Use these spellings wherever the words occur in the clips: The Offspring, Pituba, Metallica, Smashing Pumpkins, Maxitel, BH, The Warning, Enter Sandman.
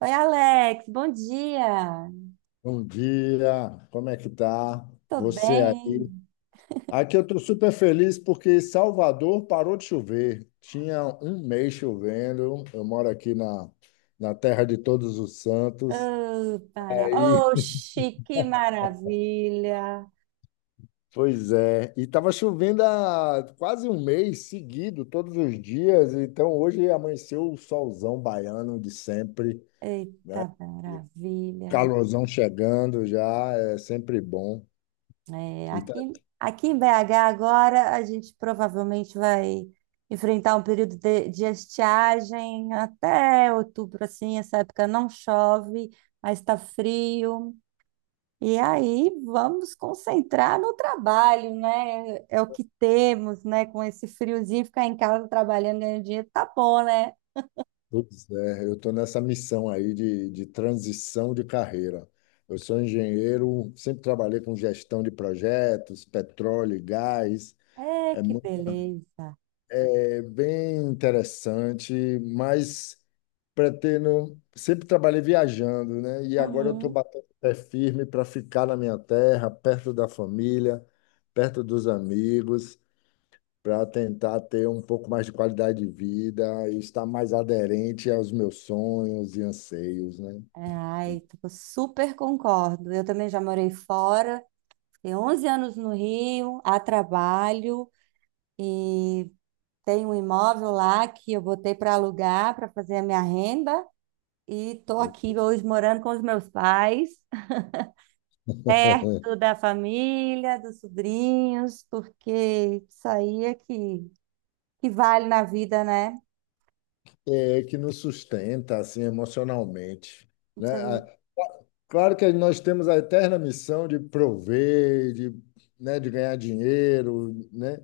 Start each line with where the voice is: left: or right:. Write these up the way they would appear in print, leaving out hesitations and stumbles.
right: Oi, Alex, bom dia.
left: Bom dia, como é que tá?
right: Tô
left: Você aí?
right: bem.
left: Aqui eu estou super feliz porque Salvador parou de chover. Tinha um mês chovendo. Eu moro aqui na terra de todos os santos.
right: Oh, para.
left: Aí,
right: Oxi, que maravilha.
left: pois é. E tava chovendo há quase um mês seguido, todos os dias. Então hoje amanheceu o solzão baiano de sempre,
right: Eita,
left: né?
right: maravilha.
left: Calorzão chegando já, é sempre bom.
right: É, aqui em BH agora a gente provavelmente vai enfrentar um período de estiagem até outubro, assim, essa época não chove, mas está frio. E aí vamos concentrar no trabalho, né? É o que temos, né? Com esse friozinho, ficar em casa trabalhando, ganhando dinheiro, tá bom, né?
left: Pois é, eu estou nessa missão aí de transição de carreira. Eu sou engenheiro, sempre trabalhei com gestão de projetos, petróleo e gás.
right: É,
left: É,
right: que
left: mu-
right: beleza.
left: É bem interessante, mas pretendo. Sempre trabalhei viajando, né? E agora eu estou
right: Uhum.
left: batendo o pé firme para ficar na minha terra, perto da família, perto dos amigos para tentar ter um pouco mais de qualidade de vida e estar mais aderente aos meus sonhos e anseios, né?
right: Ai, tipo, super concordo. Eu também já morei fora, fiquei 11 anos no Rio, a trabalho, e tenho um imóvel lá que eu botei para alugar, para fazer a minha renda, e estou aqui hoje morando com os meus pais, perto da família, dos sobrinhos, porque isso aí é que vale na vida, né?
left: É que nos sustenta assim emocionalmente, né?
right: Então,
left: Ah, claro que nós temos a eterna missão de prover, de, né, de ganhar dinheiro, né?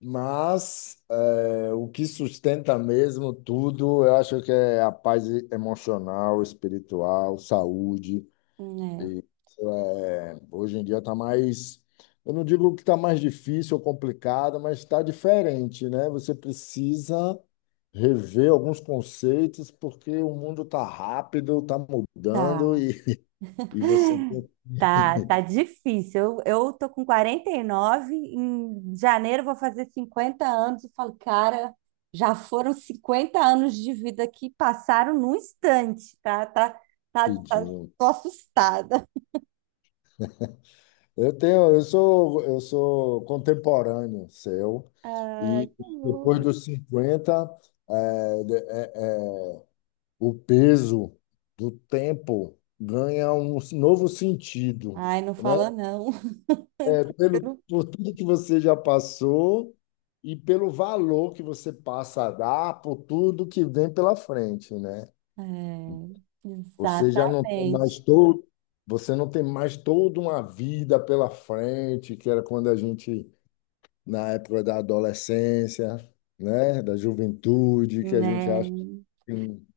left: Mas o que sustenta mesmo tudo, eu acho que é a paz emocional, espiritual, saúde.
right: né?
left: É, hoje em dia está mais, eu não digo que está mais difícil ou complicado, mas está diferente, né? Você precisa rever alguns conceitos porque o mundo está rápido, está mudando
right: Tá,
left: e, e você tem que
right: tá difícil. Eu tô com 49, em janeiro eu vou fazer 50 anos. Eu falo, cara, já foram 50 anos de vida que passaram num instante, tá? Tá, tá,
left: pedir.
right: tô assustada.
left: Eu tenho, eu sou contemporâneo seu
right: Ai,
left: e
right: que
left: depois
right: bom.
left: dos 50 é, o peso do tempo ganha um novo sentido,
right: Ai, não
left: né?
right: fala não.
left: É, pelo, por tudo que você já passou e pelo valor que você passa a dar por tudo que vem pela frente, né?
right: É,
left: Você já não tem mais
right: exatamente,
left: todo, você não tem mais toda uma vida pela frente, que era quando a gente, na época da adolescência, né? Da juventude, que a gente acha que
right: né?
left: tem,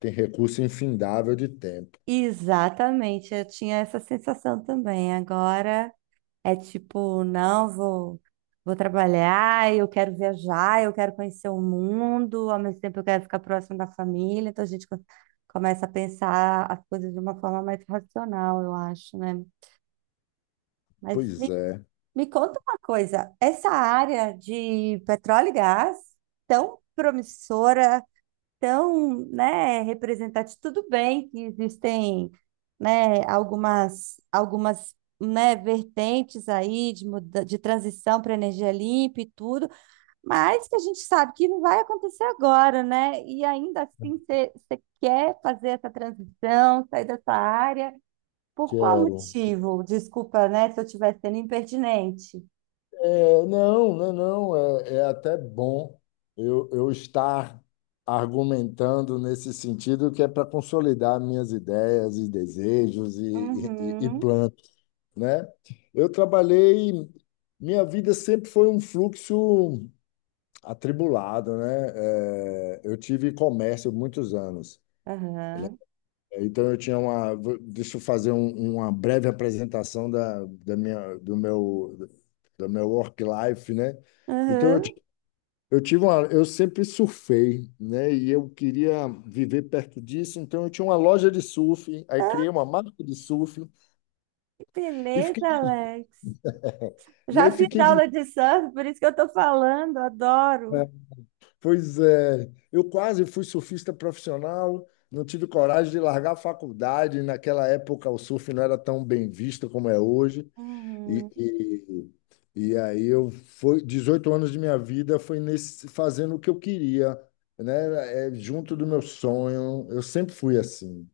left: tem recurso infindável de tempo.
right: Exatamente, eu tinha essa sensação também. Agora é tipo, não, vou trabalhar, eu quero viajar, eu quero conhecer o mundo, ao mesmo tempo eu quero ficar próximo da família, então começa a pensar as coisas de uma forma mais racional, eu acho, né? Mas
left: Pois
right: me,
left: é,
right: me conta uma coisa, essa área de petróleo e gás, tão promissora, tão, né, representativo. Tudo bem que existem, né, algumas, né, vertentes aí de transição para energia limpa e tudo, mas que a gente sabe que não vai acontecer agora, né? E ainda assim você quer fazer essa transição, sair dessa área, por qual
left: quero.
right: motivo? Desculpa, né, se eu estiver sendo impertinente.
left: É, não, não, não, é, é até bom eu estar argumentando nesse sentido que é para consolidar minhas ideias e desejos e
right: Uhum,
left: planos, né? Eu trabalhei, minha vida sempre foi um fluxo atribulado, né? É, eu tive comércio muitos anos.
right: aham,
left: Então eu tinha uma. Deixa eu fazer uma breve apresentação da minha, do meu work life, né? Então eu,
right: aham.
left: ti- eu tive uma, eu sempre surfei, né? E eu queria viver perto disso, então eu tinha uma loja de surf, aí criei uma marca de surf
right: Que
left: e fiquei,
right: beleza, Alex.
left: e aí
right: Já fiz
left: fiquei de,
right: aula de surf, por isso que eu estou falando, adoro.
left: né? Pois é, eu quase fui surfista profissional. Não tive coragem de largar a faculdade. Naquela época, o surf não era tão bem visto como é hoje. E,
right: Uhum.
left: e aí eu foi 18 anos de minha vida foi nesse fazendo o que eu queria, né? É, junto do meu sonho. Eu sempre fui assim.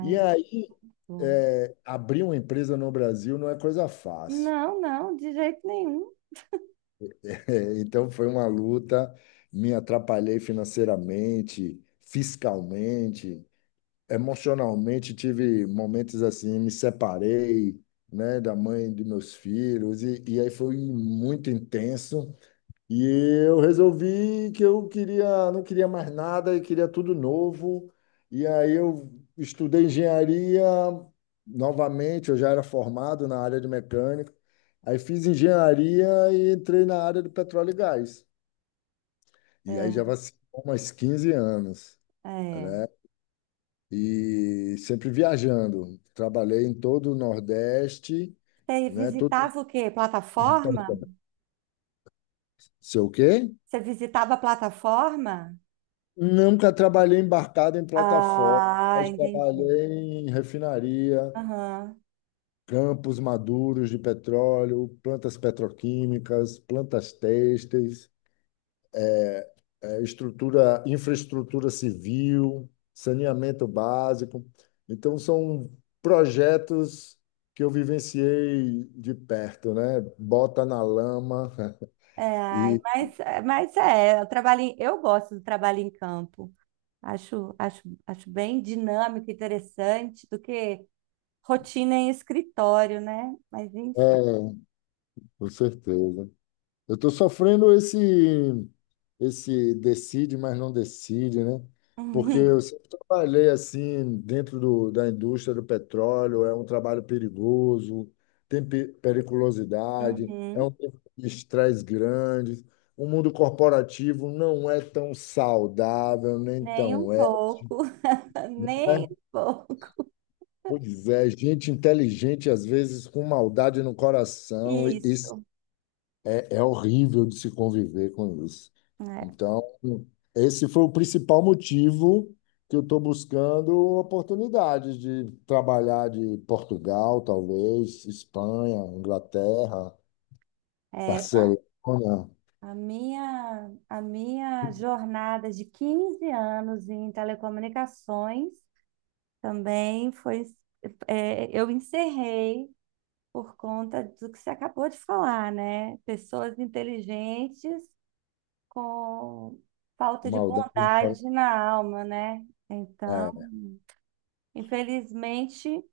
left: E aí
right: bom.
left: é, abrir uma empresa no Brasil não é coisa fácil.
right: Não, não, de jeito nenhum.
left: É, então foi uma luta. Me atrapalhei financeiramente, fiscalmente, emocionalmente. Tive momentos assim, me separei, né, da mãe de meus filhos e aí foi muito intenso. E eu resolvi que eu queria, não queria mais nada e queria tudo novo. E aí eu estudei engenharia novamente, eu já era formado na área de mecânica. Aí fiz engenharia e entrei na área de petróleo e gás. E aí
right: É,
left: já vai ser umas 15 anos,
right: é.
left: né? E sempre viajando. Trabalhei em todo o Nordeste,
right: Você
left: né? Todo...
right: visitava o quê? Plataforma?
left: Sei o quê?
right: Você visitava a plataforma?
left: Nunca trabalhei embarcado em plataforma,
right: Ah,
left: mas
right: entendi.
left: trabalhei em refinaria,
right: Aham.
left: campos maduros de petróleo, plantas petroquímicas, plantas têxteis, estrutura, infraestrutura civil, saneamento básico. Então, são projetos que eu vivenciei de perto, né? Bota na lama
right: É, ai,
left: e...
right: mas é, eu eu gosto do trabalho em campo. Acho, acho, acho bem dinâmico, interessante do que rotina em escritório, né? Mas enfim.
left: É, com certeza. Eu estou sofrendo esse, esse decide, mas não decide, né? Porque eu sempre trabalhei assim dentro do, da indústria do petróleo, é um trabalho perigoso, tem periculosidade, é
right: Uhum.
left: um tempo de estresse grande. O mundo corporativo não é tão saudável, nem
right: Nem um
left: tão é,
right: pouco, nem
left: né?
right: um pouco.
left: Pois é, gente inteligente às vezes com maldade no coração e
right: Isso,
left: é é horrível de se conviver com isso.
right: né?
left: Então, esse foi o principal motivo que eu estou buscando oportunidades de trabalhar de Portugal, talvez, Espanha, Inglaterra,
right: É,
left: Barcelona,
right: a minha jornada de 15 anos em telecomunicações também foi, é, eu encerrei por conta do que você acabou de falar, né? Pessoas inteligentes com falta de
left: maldade.
right: bondade na alma, né? Então,
left: É.
right: infelizmente,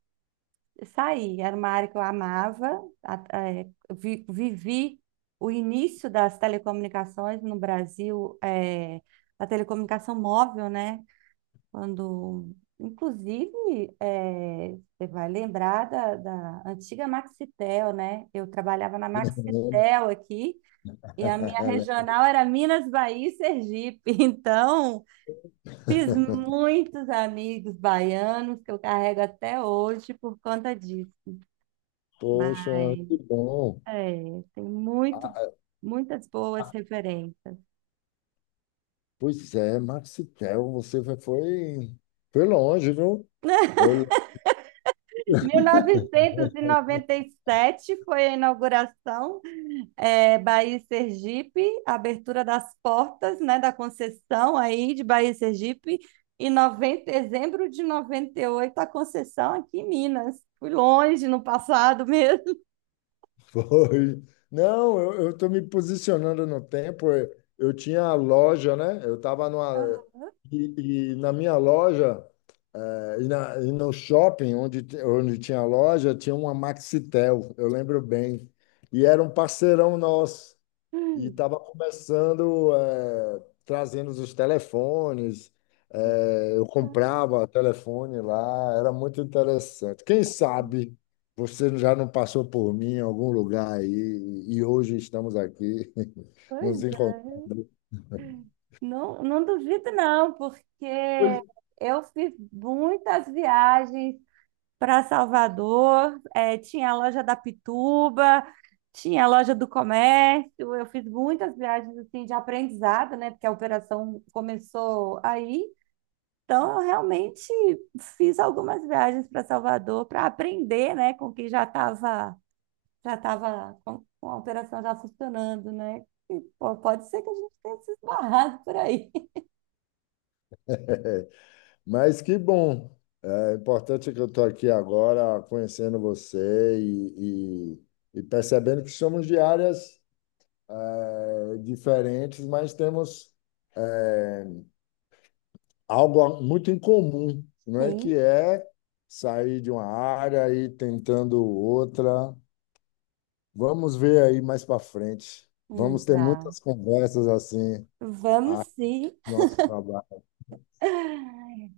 right: saí. Era uma área que eu amava. Vivi o início das telecomunicações no Brasil, é, da telecomunicação móvel, né? Quando, inclusive, é, você vai lembrar da antiga Maxitel, né? Eu trabalhava na Maxitel aqui. E a minha regional era Minas, Bahia e Sergipe. Então, fiz muitos amigos baianos que eu carrego até hoje por conta disso.
left: Poxa,
right: Mas
left: que bom.
right: é,
left: Ah, ah,
right: muitas boas referências.
left: pois é, Maxitel, você foi, foi longe, viu? Eu
right: Mil novecentos e noventa e sete foi a inauguração, é, Bahia e Sergipe, a abertura das portas, né, da concessão aí de Bahia e Sergipe, e dezembro de 98 a concessão aqui em Minas. Fui longe no passado mesmo.
left: foi. Não, eu estou me posicionando no tempo. Eu tinha a loja, né? Eu estava numa. E na minha loja, e no shopping onde tinha a loja, tinha uma Maxitel, eu lembro bem. E era um parceirão nosso. E
right: Hum,
left: estava começando, trazendo os telefones, eu comprava telefone lá, era muito interessante. Quem sabe você já não passou por mim em algum lugar aí e hoje estamos aqui nos
right: pois é,
left: encontrando.
right: não, não duvido não, porque
left: Pois-
right: eu fiz muitas viagens para Salvador, eh, tinha a loja da Pituba, tinha a loja do comércio. Eu fiz muitas viagens assim de aprendizado, né? Porque a operação começou aí. Então, eu realmente fiz algumas viagens para Salvador para aprender, né, com quem já estava com a operação já funcionando, né? E, pô, pode ser que a gente tenha se esbarrado por aí.
left: Mas que bom! É importante que eu estou aqui agora conhecendo você e percebendo que somos de áreas, diferentes, mas temos eh, algo muito incomum, não é? Que
right: Sim,
left: é sair de uma área e ir tentando outra. Vamos ver aí mais para frente. Vamos ter
right: exato.
left: muitas conversas assim, a
right: Vamos sim.
left: nosso trabalho.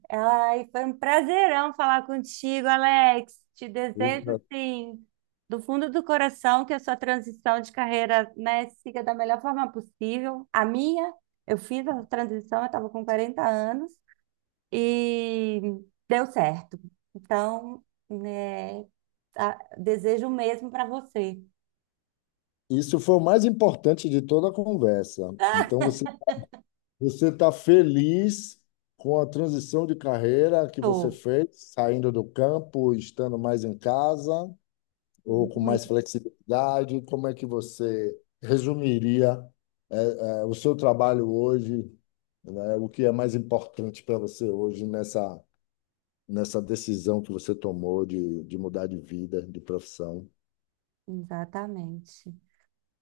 right: Ai, foi um prazerão falar contigo, Alex. Te desejo, sim, do fundo do coração, que a sua transição de carreira, né, siga da melhor forma possível. A minha, eu fiz a transição, eu estava com 40 anos e deu certo. Então, né, a- desejo o mesmo para você.
left: Isso foi o mais importante de toda a conversa. Então você está feliz com a transição de carreira que você
right: Tô,
left: fez, saindo do campo, estando mais em casa. Ou com mais
right: muito,
left: flexibilidade? Como é que você resumiria, eh, o seu trabalho hoje, né? O que é mais importante para você hoje nessa decisão que você tomou de mudar de vida, de profissão?
right: exatamente.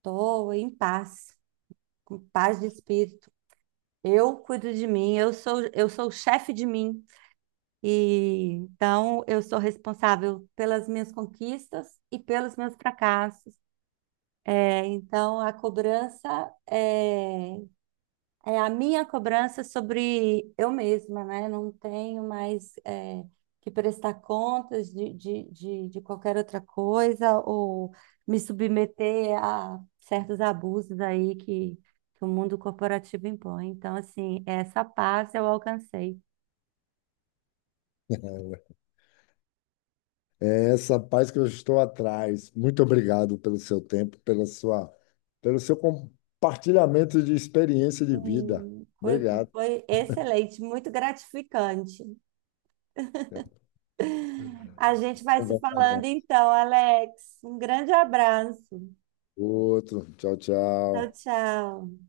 right: Tô em paz, com paz de espírito. Eu cuido de mim, eu sou o chefe de mim. E então eu sou responsável pelas minhas conquistas e pelos meus fracassos. É, então é a minha cobrança sobre eu mesma, né? Não tenho mais é, que prestar contas de qualquer outra coisa ou me submeter a certos abusos aí que o mundo corporativo impõe. Então, assim, essa paz eu alcancei.
left: É essa paz que eu estou atrás. Muito obrigado pelo seu tempo, pela sua, pelo seu compartilhamento de experiência de vida.
right: Hum, foi,
left: Obrigado.
right: foi excelente, muito gratificante. A gente vai se
left: Conversa
right: falando
left: mais.
right: então, Alex. Um grande abraço.
left: Outro. Tchau,
right: Tchau,
left: tchau.
right: tchau.